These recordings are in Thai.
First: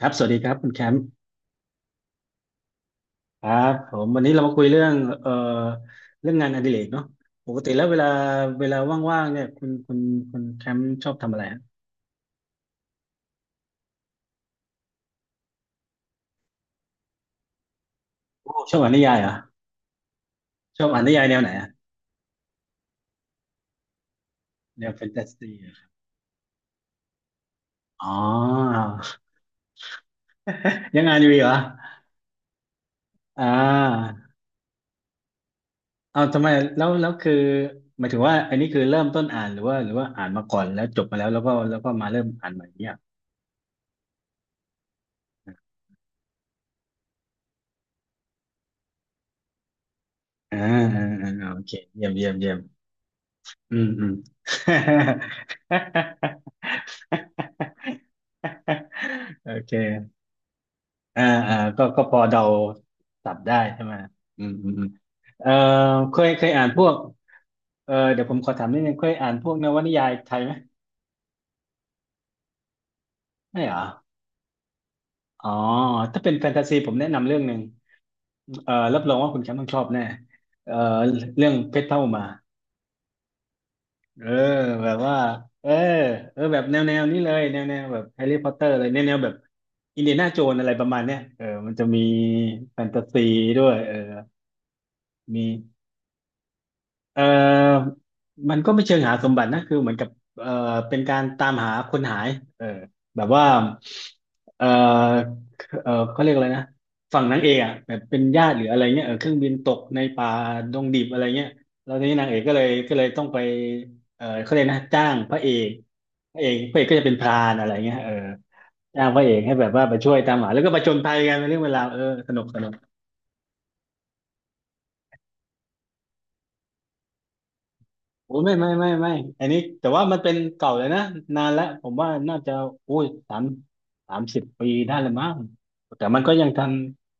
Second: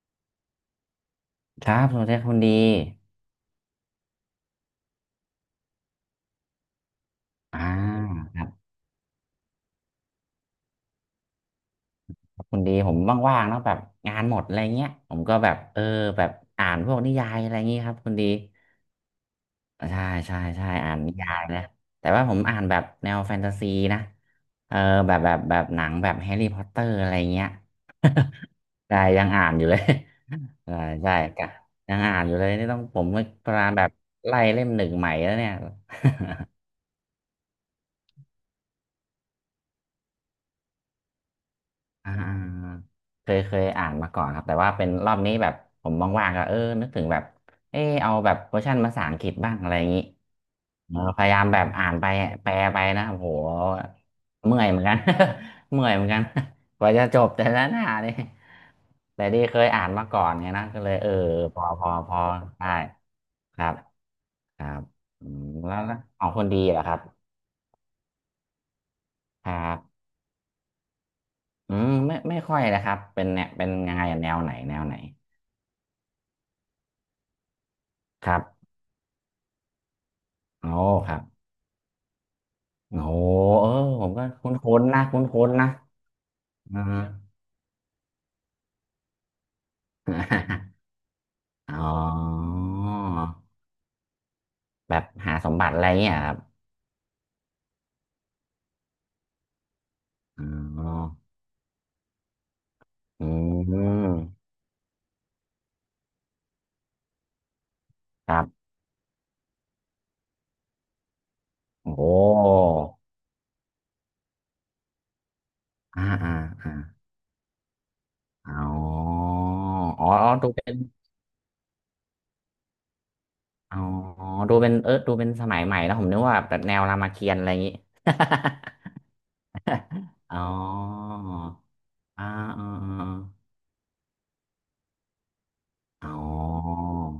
ครับสวัสดีครับคุณแคมป์ครับสวัสดีครับคุณดีครับผมวันนี้เรามาคุยเรื่องเอ่อเรื่องงานอดิเรกเนาะปกอ่ติแล้วเวลาาเวลาว่างๆเนี่ยคุณคุณแคมป์ชอบทำอะไรฮะครับคุณดีผมว่างๆเนาะแบบงานหมดอะไรเงี้ยผมก็แบบแบบอ่านพวกนิยายอะไรเงี้ยครับคุณดีโอ้ชอบอ่านนิยายเหรอใช่ใช่ใช่ชอบอ่านอ่านนินิยายยาแนวยไหนนะอะแต่ว่าผมอ่านแบบแนวแฟนตาซีนะเออแนวแฟนแบบตาแบบซีแบบอะอหนังแบบแฮร์รี่พอตเตอร์อะไรเงี้ย ๋อ ได้ยังอ่านอยู่เลย ใช่ ยังใช่งานอยู่เหกะรอยังอ่านอยู่เลยนี่ต้องผมอ่กำลังแบบาไล่เล่มหนึ่งใหม่แล้วเนี่ย เอาทำไมแล้วคือหมายถึงว่าอันนี้คือเริ่มต้นอ่านหรือว่าอ่านมาก่อนแล้วจบมาแล้วแล้วก็มาอ่าเริ่มอ่าอ่านใหม่เนี่ยเคยอ่านมาก่อนครับแต่ว่าเป็นรอบนี้แบบผมว่างๆก็นึกถึงแบบเอาแบบเวอร์ชันภาษาอังกฤษบ้างอะไรอย่างนี้อ่าอ่ามพยายามอ่าโอแบบเคอ่านไปเยี่ยมเยี่ยมแปเยี่ยลม ไปนะโอ้โหอืมอืม เมื่อยเหมือนกัน เมื่อยเหมือนกันกว่าจะจบแต่ละหน้านี่แต่ ที่โอเคยอ่านมาเคก่อนไงนะก็เลยอ่าอ่าพอก็พอก็พพออเดาได้สับได้ครับใช่ไหมอืมคอืรัมบอืมอืมเออแล้วแล้วเคขอยงคเคนยดีอ่านเหรพอวคกรับเออเดี๋ยวผมขอถามนิดนึงเคยอ่านพควรักนวนิบยายไทยไหมอืมไม่ไม่ค่อยนะครับเป็นเนี่ยไม่เป็นเหรอยังไงอะแนวไหนแนวไหนอ๋อถ้าเป็นแฟนตาซีผมแนะนำเรื่องหนึ่งครัเอบ อรับรองว่าคุณแชมป์ต้องชอบแน่โอ้เออครับ เรื่องเพชรเท่าอุมา โอ้เออผมเอก็อคุ้นแบๆบนะว่าคุ้นๆเอนะอเออแบบแนอ่วแนวนี้า เลยแนวแนวแบบแฮร์รี่พอตเตอร์เลยแนวแนวแบบอินเดียนาโจน อะไรประมาณเนี้ยเออมัอ๋นจะมีอแฟนตาซีด้วยเออแบบหามีสมบัติอะไรเงี้ยครับเออมันก็ไม่เชิงหาสมบัตินะคือเหมือนกับเอออ๋เป็นกาอรตามหาคนหายเออแบอืบว่ามเออเออเขาเรียกอะไรนะฝั่งนางเอกอ่ะแบบเป็นครัญาติหรือบ อะไรเงี้ยเออเครื่องบินตกในป่าดงดิบอะไรเงี้ยแล้วทีโอ้นี้นางเอกก็เลยต้องไปเออเขาเรียกนะจ้างพระเอก อ่าอ่าพระเอกอ่าพระเอกก็จะเป็นพรานอะไรเงี้ยเอออ๋จ้างพอระเออ๋อกให้แบบว่าไปอ๋อช่วยตามดูหาแล้วก็เป็ปนระจนภัยกันเป็นเรื่องเวลาวเออสนุกสนุกอ๋อดูเป็นดูเป็นสมัยใหม่แล้วผมนึกว่าแบบแนวรามเกียรติ์อะไรอย่างงี้ โอ้ยไม่ไม่ไม่ไม่อันนี้แต่ว่ามันเป็ อ๋นอเก่าเลยนะนานแล้วผมว่าอ่าน่าจะอ่าอุ้ยอาสาม30 ปีได้เลยมั้งแต่อ๋มันก็ยังทันอ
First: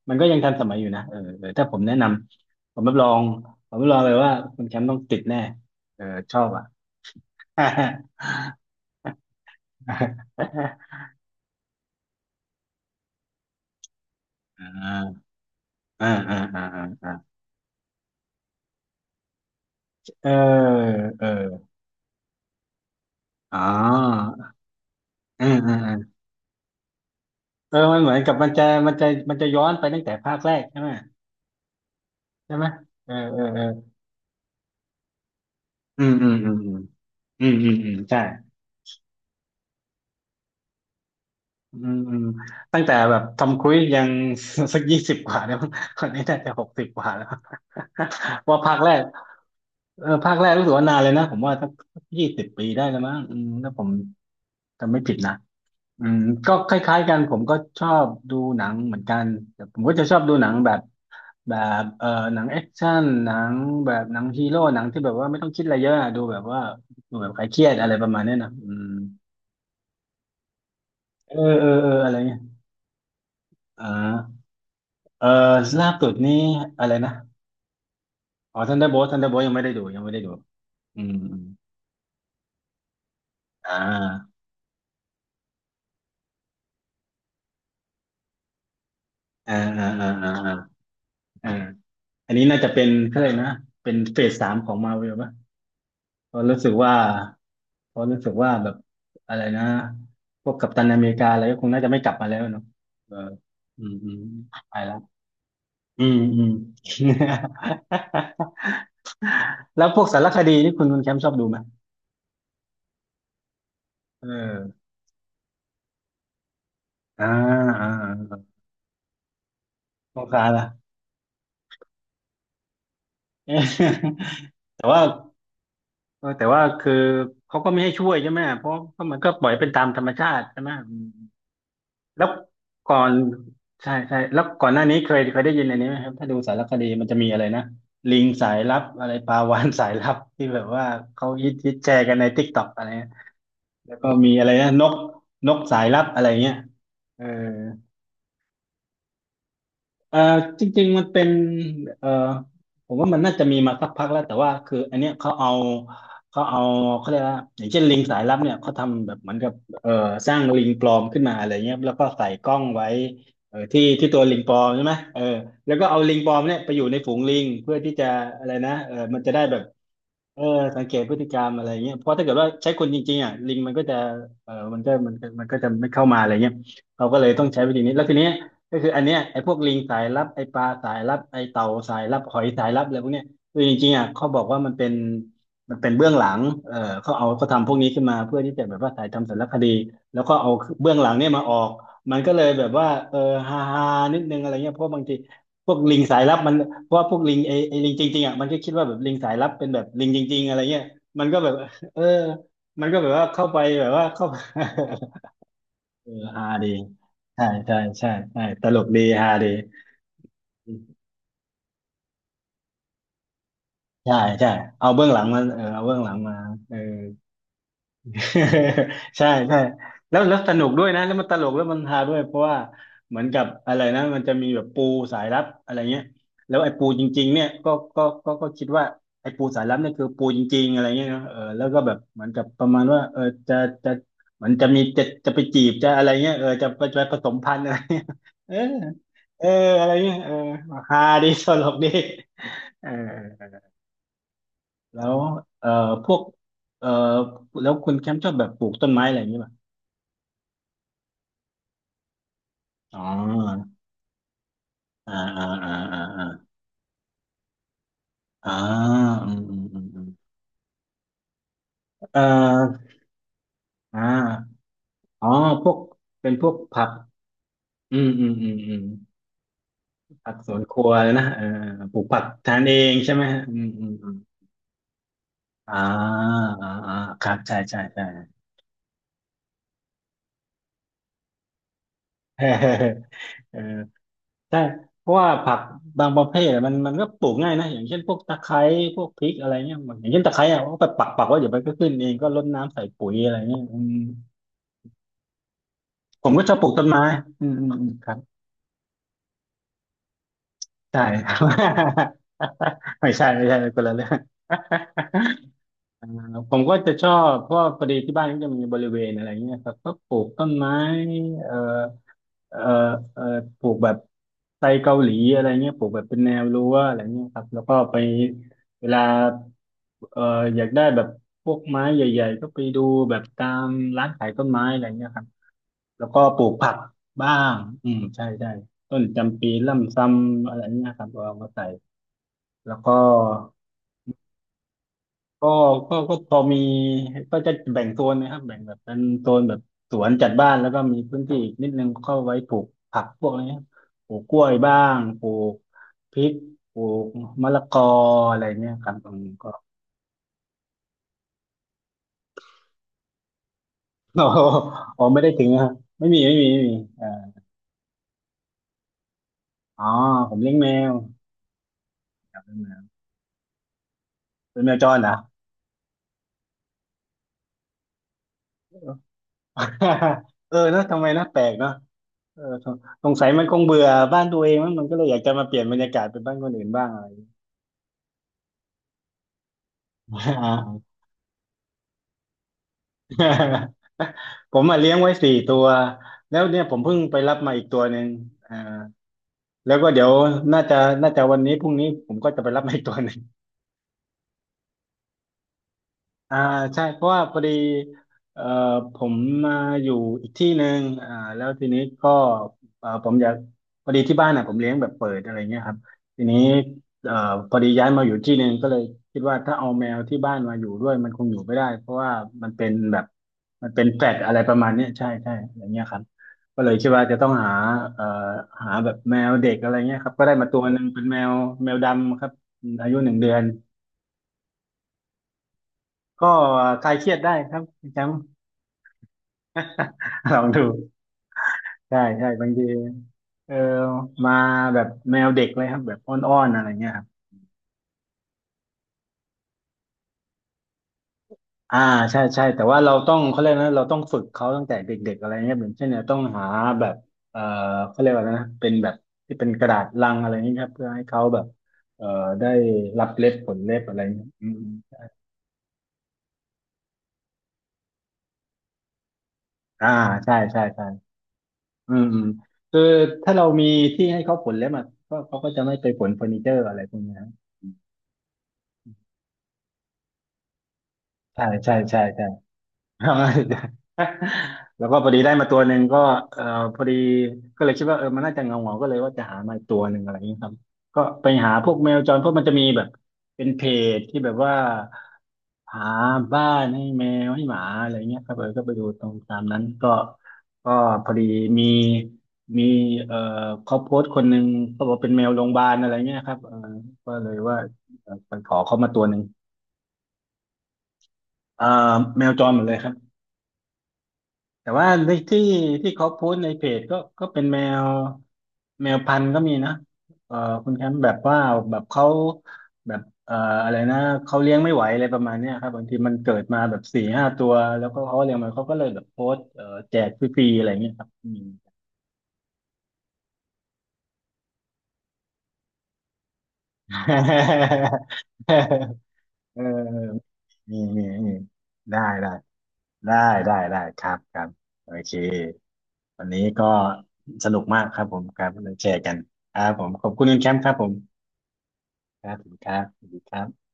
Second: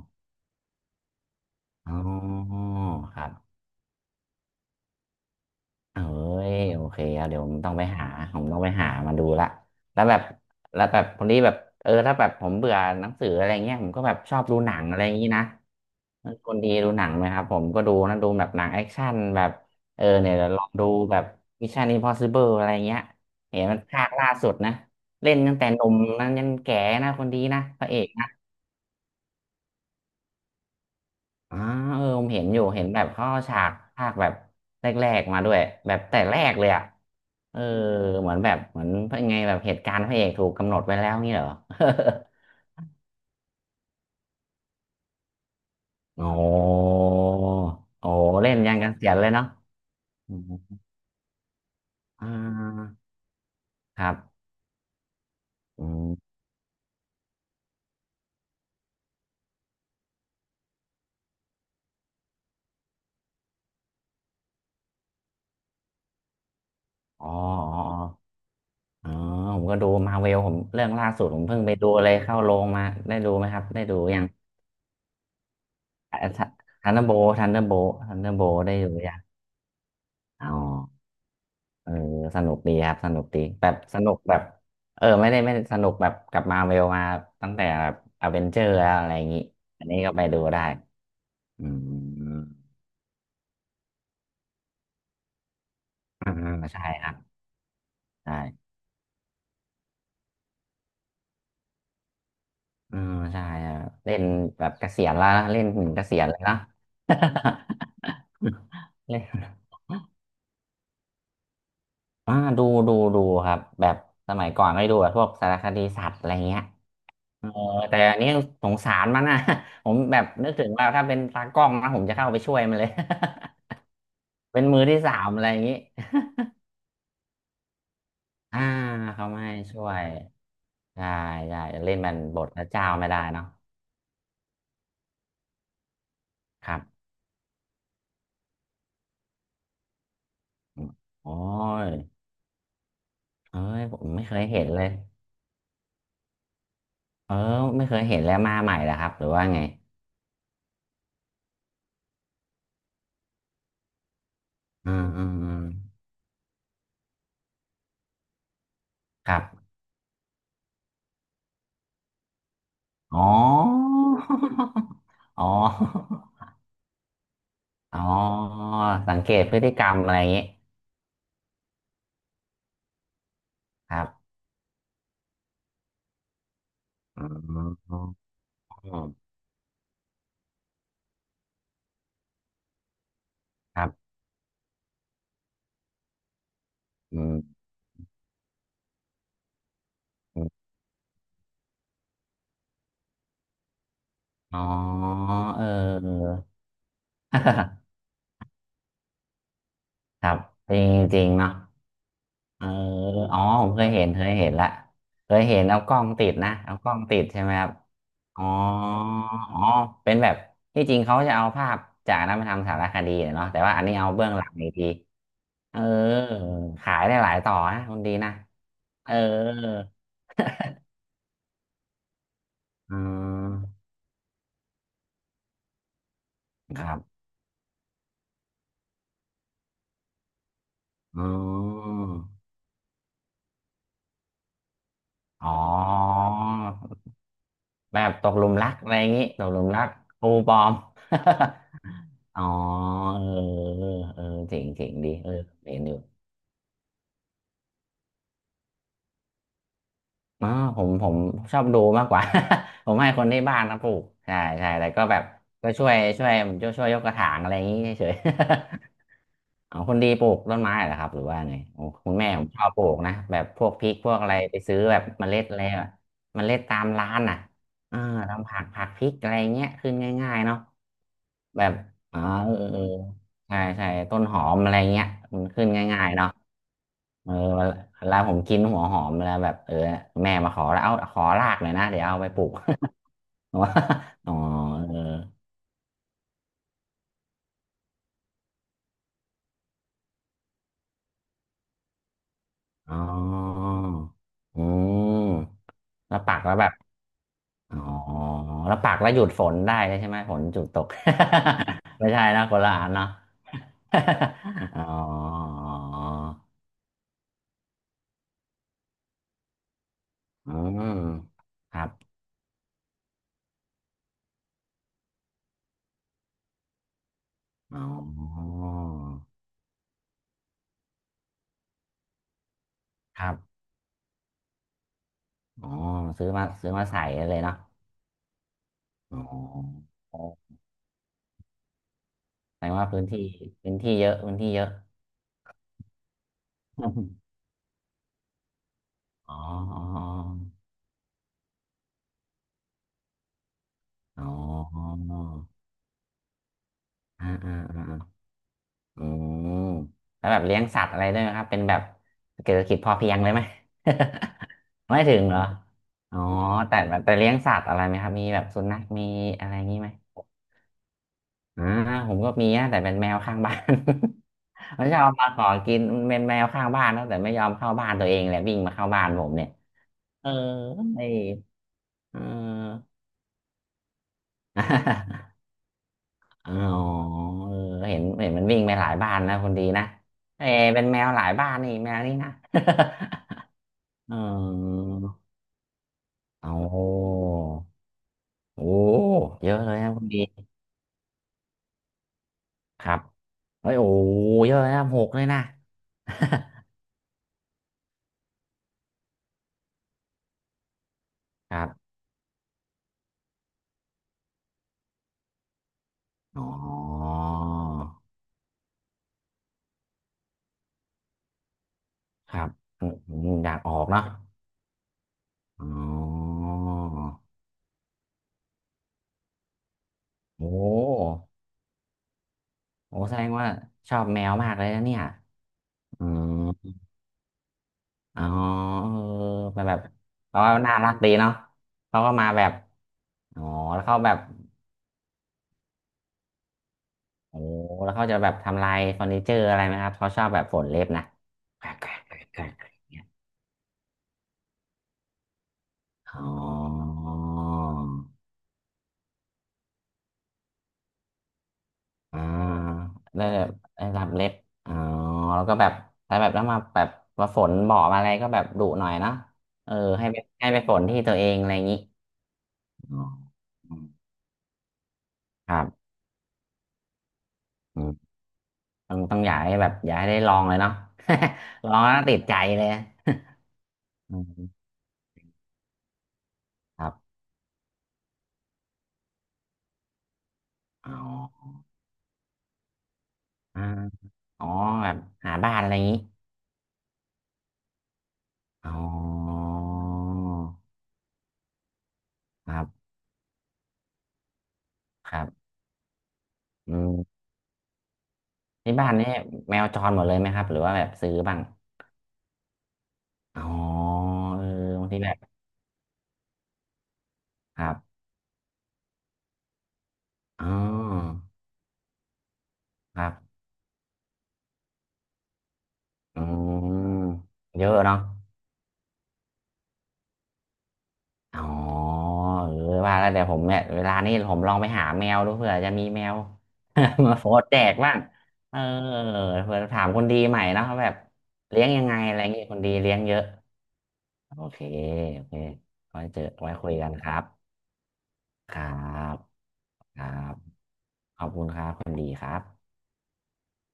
มันก็ยังทันสมัยอยู่นะเออเออถ้าผมอ๋แนะอนอ๋อำผมรับรอคงรับ ผมรับรองเลยว่าคุณแชมป์ต้องติดแน่เอเอ้อชอบยอ่ะ โอเคอรเดี๋ยวผมต้องไปหา ผมต้องไปหามาดูละแล้วแบบแล้วแบบคนนี้แบบถ้าแบบผมเบื่อหนังสืออะไรเงี้ยผมก็แบบชอบดูอ่หนังอะไรอย่างนี้านะอ่าอ่าคนอ่าดีอดูหนั่างไหมครับผมก็ดูนะดูแบบหนังแอคชั่นแบบเออเนี่ยเดี๋ยวลองดูแบเอบ อ Mission Impossible อะไรเงี้ยอ๋เห็อนมันภาคล่าสุดนะเล่นอืมตั้งแต่อืหม นุ่มนั้นยันแก่นะคนดีนะเออพระเอมันก เหมือนกับมันจะย้อนไปตั้งแต่ภาคแรกใช่ไหมอ่าผมเห็นใช่อไหยู่มเห็นแบบเออเขาเอเอาอเอฉาอกภาคแบบแรกๆมาด้วยแบบอืมแต่อืมแรอืกมเลอืยมอ่ะอืมเอออืมอืมใช่เหมือนยังไงแบบเหตุการณ์พระเอกถูกกำหนดไว้แล้วงี้เหรอ อืมอืมตั้งแต่แบบทำครุยยัง สัก20 กว่าแล้ว มั้งคน นี้โอ้ น่าจะ60 กว่าแล้ว โอ้ เล่นว่ายัภานคแรกันกเสียนเลยเนาะเอออืภาคแรกรู้สึกมว่านานเลยนะผมว่าสักอ่20 ปีได้าแล้วมั้งอืมถ้าผมครับจำไม่ผิดนะอือืมมก็คล้ายๆกันผมก็ชอบดูหนังเหมือนกันแต่ผมก็จะชอบดูหนังแบบ แบบเออหนังแอคชั่นหนังแบบหนังฮีโร่หนังที่แบบว่าไม่ต้องคิดอะไรเยอะอะดูแบบว่าดูอ๋แบอบคลายเครียดอะไรประมาณเนี้ยนะอืมอ๋ออ๋อผมก็ดูมาเวลผมเรื่องล่าสุดเอผมอเพิ่งเอไปอเอดูออะเลไรยเงี้เข้ายโรงมาได้ดูไหมครับได้อ่ดูยังาเออล่าสุดนี่อะทัไรนเดอร์นะโบทันเดอร์โบทันเดอร์โบอ๋อได้ทันเดอร์ดูโบลยัทังนเดอร์โบลยังไม่ได้ดูยังไม่ได้ดูอ๋อ อืมอืมเออสนุกดีครับสนุกดีแบอ่บสนุกแบาบไม่ได้สนุกแบบกับมาเวลมาตั้งแต่แบบอเวนเจอร์แล้วอะไรอย่างนี้อ่าอัอ่านนี้อ่าก็ไปอ่ดูได้าอ่าอือันมนี้น่าจะเป็นเขาเลยกนะเป็นเฟสสามของมาเวล อ่าเพราะรู้สึกใช่ว่าครับเพราะรู้สึกว่าแบใช่บอะไรนะพวกกัปตันอเมริกาอะไรก็คงน่าจะไม่กลับมาแล้วเนาะอืเอมอใช่ครับอืมอืเล่มนแบบไปเกแล้วษียณแล้วนะเล่นถึงเกอืษีมยณเลอืยม นะ เล่น แล้วพวกสารคดีนี่คุณแคมป์ชอบดูไหมอ่าดูครับแบบเออสมัยก่อนก็ได้ดูแบบพวกสารคดีสัตว์อะไรเงี้ย อ่าเอออ่าแต่อันนี้อ่าสงสารมันนะ ผมสแบบงสารนึกถึนะงว่าถ้าเป็นตากล้องนะผมจะเข้าไปช่วยมันเลย เออ เป็น มือแต่ที่ว่าสามอะไรอย่างนี้ เออแต่ว่าคือเขาก็ไม่ให้ช่วยใช่ไหม อ่าเพราะมันเขาก็ไม่ปล่อยให้เป็นตาช่มวธรยรมชาติใช่ไหม ได้ได้เล่นมันแล้วบทพระเจ้าก่อไม่นได้เนาะใช่ใช่แล้วก่อนหน้านี้เคยเคยได้ยินอันนี้ไหมครับถ้าดูสารคครับดีมันจะมีอะไรนะลิงสายลับอะไรปลาวาฬสายลับ ที่แบบอืว่ามเขาโอ้ฮิตแชยร์กันในติ๊กต็อกอะไรเงี้ยเอ้ยแล้ผวมก็ไม่มีเคยอะไรเห็นนะเลนยกนกสายลับอะไรเงี้ยเออ เออไม่เคยเห็นแล้วมาใหม่เหรอครับหรือว่าไงเอ่อจริงๆมันเป็นเอ่อผมว่ามันน่าจะมีมาสักพักแล้วแต่ว่าคืออือันมเนี้ยอืเขามเอาอืมเขาเอาเขาเรียกว่าอย่างเช่นลิงสายลับเนี่ยเขาทำแบบเหคมือนรักับบเอ่อสร้างลิงปลอมขึ้นมาอะไรเงี้ยแล้วก็ใส่กล้องไว้อ๋ที่อ ที่ตัวลิงปลอมใช่ไหมเออ อ๋อแล้วก็เอาลิงปลอมเนี่ยไปอยู่ในฝูงลิงเพื่อที่อ๋อจะอะไรนะเออสัมังนเกจะได้ตพแบฤบ ติกรรมอะไรอย่างเอนี้อสังเกตพฤติกรรมอะไรเงี้ยเพราะถ้าเกิดว่าใช้คนจริงๆอ่ะลิงมันก็คจะรับมันก็จะไม่เข้ามาอะไรเงี้ยเราก็อืเลยต้องม ใช้วิธีอนี้แล้วทีเนี้ยก็คือ๋ออันเนี้ยไอ้พวกลิงสายลับไอ้ปลาสายลับไอ้เต่าสายลับหอยสายลับอะไรพวกเนี้ยคือจครัริงๆอ่ะบเขาบอกว่ามันเป็นเบื้องหลังเอออืเขามทำพวกนี้ขึ้นมาเพื่อที่จะแบบว่าถ่ายทำสารคดีแล้วก็อมเอาเบื้องหลังเนี่ยมาออกมันก็เลยแบบว่าฮาฮานิดนึงอะไรอ๋อเงี้ยเพราะบางทีเออ พวกลิงสายลับมัน เพราะว่าพวกลิงไอไอลิงจ ริงๆอ่ะมันก็คิดว่าแบบลิงสายลับเป็นแบบลิงจครัริบงๆอะไรจเงี้ริยงจริมันงก็แบเนาะบเออเออมันก็แบบว่าอ๋อเข้าไปผมเคแบยบเห็ว่านเคเข้า ยเห็นละเคยเห็นเอากล้อ งติดฮานะดีเอากล้องติดใช่ใช่ไหมครับใช่ใช่ใช่อ๋อตลกดีฮาดีอ๋อเป็นแบบที่จริงเขาจะเอาภาพจากนั้นมาทำสารคดีเนาะแต่ว่าอันนี้เอาใช่เบื้องหลัใช่งอีกทีเอาเบื้องหลังมาเออเอาเบื้องหลังมาเออ ขายได้หลายต่อนะคนดีนะเอ อใช่ใช่แล้วสนุกด้วยนะแล้วมันตลกแล้วมันฮาด้วยเพราะว่าอืเหมือนกับอะมไรนะมันจะมีแบบปูสายลับอะไรเงี้ยแล้วไอ้คปูรัจบริงๆเนี่ยก็คิดว่าไอ้ปูสายลับเนี่ยคือปูจริงๆอะไรเงี้ยเนอ๋อะอเออแล้วก็แบบเหมือนกับประมาณว่าเออจะจะเหมือนจะมีจะไปอ๋อ จีบจะอะไรเงี้ยเออจะไปผสมพันธุ์อะไรแบเงี้ย บตกห ลุเอมอรักอะไรอย่างงี้ตเออกหลุมรัอะกไรเงี้ยคเอรูอปลอม ฮาดีตลกดี อ๋อเออเออเออเจ๋งเจ๋งแล้ดีวเอ่อเห็นอยู่ พวกเอ่อแล้วคุณแคมป์ชอบแบบปลูกต้นไม้อะไรอย่างเงี้ย อ๋อผมผมชอบดูมากกว่า ผมอ๋ให้คนที่บ้านอนะปลูกใช่ใช่แต่ก็อ่าแบบอ่าก็อ่าช่วยอ่าช่วยผมช่วยยกกระถางอะไรอย่างนี้เฉยอ่าๆ อ่าอืมอืม อ๋ออืมคนอืมดีปลูกต้นไม้เหรอครับหรือว่าไงโอ้คุณเอ่อแม่ผมชอบปลูกนะแบบพวกพริกอ่พวกอะไรไปาซื้อแบบอ๋เมอล็ดอะไรพวกอะเป็นเมพวกล็ดตาผัมกร้านอ่ะอือ่ามอืมอืทำมผักอืมผักพริกอะไรเงี้ยขึ้นผัง่ากยๆสเนาะวนครัวเลยนะเอแบอบปลูกอ๋อผักเอทาอนเอเออ งใช่ไหมฮะใช่อืมอืใช่มอืมต้นหอมอะไรเงี้ยมันขึ้นอ่าง่ายๆเนาะอ่าอ่าคเอรัอบใช่ใช่ใช่ เวลาผมกินหัวหอมเวลาแบบแม่มาขอแล้วเอาขอรากหน่อยนะเดี๋ยวเอาไปป ลูเก ออเออ อ๋อใช่เออเพราะว่าผักบางประเภทอะมันก็ปลูกง่ายนะอย่างเช่นพวกตะไคร้พวกพริกอะไรเงี้ยอย่างเช่นตะไคร้อะก็ไปปักไว่าเดี๋ยวมันก็ขึ้นเองก็รดน้ำใส่อ๋ปุ๋ยอะไรเงี้ยออืมแล้วผมปักก็ชแล้อวบปแบลูบกต้นไม้อืมอืมอ๋ออืมครับแล้วปักแล้วหยุดฝนได้เลยใช่ไหมฝนหยุดตก ใช่ ไม่ใช่นะคนละอัน เนาะ ไม่ใช่ไม่ใช่คนละเรื่อง อ๋อ อ่าผมก็จะชอบเพราะว่าพอดีที่บ้านก็จะมีบริเวณอะไรเงี้ยครับก็ปลูกต้นอืไม้มเอ่อครับเอ่อเอ่อปลูกแบบไทรเกาหลีอะไรเงี้ยปลูกแบบเป็นแนวรั้วอะไรเงี้ยครับแล้วก็อ๋ไปอเวลาเอ่ออยากได้แบบพวกไม้ใหญ่ๆก็ไปดูแบคบรัตาบ มร้านขายต้นไม้อะไรเงี้ยครับ อ๋อแล้วก็ซื้อปลูมากซื้ผัอกมาใส่บ้าเลยเนาะงอืมใช่ใช่ต้นอ๋อจำปีล่ำซำอะไรเงี้ยครับเราเอามาใส่แสดงแล้วว่าก็พื้นที่พื้นที่เยอะพื้นที่เยอะ ก็ก็พอมี ก็จะแบ่งโซนนะครับแบ่งแบบเป็นโซอ๋อนแบบอ๋อสวนจัดบ้านแล้วก็มีพื้นที่อีกนิดนึงเข้าไว้ปลูกผักพวกนี้ครับปลูกอ๋อกล้วยบ้างปลูกพริกปลูกอ่ามะอ่าละกออ่าอะไรเนี่ยครับอือืมก็ มแล้วแบบเลี้ยงสัตว์อะไรด้วยไหมครับเป็นแบบเศรษฐกิจพอเพียงเลยไหม อ ไม่อ๋อถึไม่งได้เหรอถึงนะครับอ๋อไม่มีแต่แต่เลี้ยงสัตว์อะไรไหมครับมีแบบสุนัขมีอะไรงี้อ๋อไหม ผมเลี้ยงแมวอ่าผมก็ับมีเลี้ยงนะแมแต่วเป็นแมวข้างบ้าน เป็นแมว มัจนชรอเหรบอ มาขอกินมันเป็นแมวข้างบ้านนะแต่ไม่ยอมเข้าบ้านตัวเองเลยวิ่งมาเข้าบ้านผมเนี่ย เออเออนะทำไอ้ไมนะแปลกเนาะเอเอออ สงสัยมันคงเบื่อบ้านตัวเองมั้งมันก็เลยอยาก จะมาเปลี่ยนบรรยากาศเป็นบ้านคอ๋นออื่นบ้างอะไรอย่างเงี้ย เออเห็นเห็นมันวิ่งไปหลายบ้านนะคนดีนะ เออเป็นอ่า แมวหลายบ้านนี่แมวนี่นะ เ ผมมาออเลี้ยงไว้4 ตัวแล้วเอาเนี่ยผมเพิ่งไปรับมาอีกตัวหนึ่งอ่าโอ้เยอะเลแล้ยวก็นะคเดี๋นยวดีน่าจะน่าจะวันนี้พรุ่งนี้ผมก็จะไปรับมาอีกคตัรัวบหนึ่ง เฮ้ยโอ้เยอะนะหกเลยนะ อ่าใช่เพราะว่าพอดีเอ่อผมมาอยู่อีกที่หนึ่งอ่าแล้ว ครัทีนี้บก็ผมอยากพอดีที่บ้านน่ะผมเลี้ยงแบบเปิดอะไรเงี้ยครับทีนี้อ๋อ เอ่อพอดีย้ายมาอยู่ที่หนึ่งก็เลยคิดว่าถ้าเอาแมวที่บ้านมาอยู่ด้วยมันคงอยู่ไม่ได้เพราะว่าครัมับนเป็นอืมแบบอมอยากมัอนอเป็กนแฟเนาะลตอะไรประมาณเนี้ยใช่ใช่อะไรอ๋เงี้ยครับอก็เลยคิดว่าจะต้องหาเอ่อหาแบบแมวเด็กอะไรเงี้ยครับก็ได้มาโอ้ตัวหนึ่งเป็นแมวแมวดำครับอาโอ้ยุหนึ่แสงดเดืงอนว่าชอบแมวมากเลยนะเนี่ยอืก็มคลายเครียดได้ครับคุณแชมป์ อ๋อเออแบบแบบ ลอเขางก็ดูน่ารักดีเนาะใช่เขาก็ใช่มาแบบางบทีอ๋อเออแล้วเขาแบบมาแบบแมวเด็กเลยครับแบบอ้อนๆอะไรเงี้ยครับโอ้แล้วเขาจะแบบทำลายเฟอร์นิเจอร์อะไรไหมครับเขาชอบแบบฝนเล็บนะแกรอ่ากแกรกแกรใช่กแกใช่แต่รกว่าเราต้องเขาเรียกนะเราต้องฝึกเขาตั้งแต่เด็กๆอะไรเงี้ยเหมือนเช่นเนี่ยต้ออ๋งอ หาแบบเออเขาเรียกว่านะเป็นแบบที่เป็นกระดาษลังอะไรเงี้ยครับเพื่อให้เขาแบบเอออ่าได้รับได้เล็บแบผบลเล็บได้อะไรรับเงี้เล็ยบอืมอ๋อแล้วก็แบบถ้าแบบแล้วมาแบบมาฝนบอมาอะไรก็แบบดุหน่อยเนาะเออๆอ่าให้ไปใช่ให้ไปใช่ฝนใช่ที่ตัวเองอะไรอย่างนี้อืมอืมคืออ๋อถ้าเรามีอืมที่ให้เขาผลเล็บม่ะก็เขาก็คจะรัไม่ไปบผลเฟอร์นิเจอร์อะไรพวกเนี้ยอืมต้องอยากให้แบบอยากให้ได้ลองเลยเนาะ ใช่ ลใช่องแล้วใช่ติดใช่ ใจเลย อืมแล้วก็พอดีได้มาตัวหนึ่งก็เออพคอรัดีบก็เลยคิดว่าเออมันน่าจะเงาก็เลยว่าจะหามาอีกตัวหนึ่งอะไรอย่างนี้ครับอ๋ก็ไปอหาพวกแมวจรพวกมันจะมีแบบเป็นอ่าเพจที่แบบอ๋อว่าแบบหาบ้านอะไรอหาย่างนี้บ้านให้แมวให้หมาอะไรเงี้ยครับเออก็อ๋ไปอดูตรงตามนั้นก็ก็พอดีมีคมีรับเอ่อเขาโพสต์คนหนึ่งเขาบอกเป็คนแมรัวโรงบพยาบาลอะไรเงี้ยครับเอออืก็มเลยว่าเออไปขอที่เขาบ้ามานตัวนี่หนึ่งแมวจรหมดเลยไหมครับหรือว่าแบบซื้อบ้าง เอ่อแมวจรหมดเลยครับ อ๋อเออแต่ว่าบางทีแบในบที่ที่เขาโพสต์ในเพจก็ก็เป็นแมครัวบแมวพันธุ์ก็มีนะเอ่ออ๋อคุณแชมป์แบบว่าแบบเขาแบคบรับอะไรนะเขาเลี้ยงไม่ไหวอะไรประมาณเนี้ยครับบางทีมันอืเกิดมาแบบสี่มห้าตัวเยอะแล้วเนาะก็เขาเลี้ยงมันเขาก็เลยแบบโพสต์แจกฟรีๆอะไรเงี้ยครับอืม อ๋อเออว่าแล้วเดี๋ยวผมเนี่ยเวลานี้ผมลองไปหาแมวดูเผื่อจะมีแมว มาโฟดแดกบ้างเออ เผื่เอถามคนดีออใหม่เนาะว่านี่แบบนี่นี่เลี้ยงยังไงได้อะไรได้เงี้ยคนดีเลี้ยงเยได้อะได้ครับคโอรับเคโอเคโอเคไว้เจอวันนี้ไว้ก็คุยกันครับสนุกมากครับผมครับครัเราแชร์กัน บครับผมคขรัอบคุณคุบณแคมป์ครับผมขอบคุณครับคนดีคครัรับบผมครับสวัสดีครับ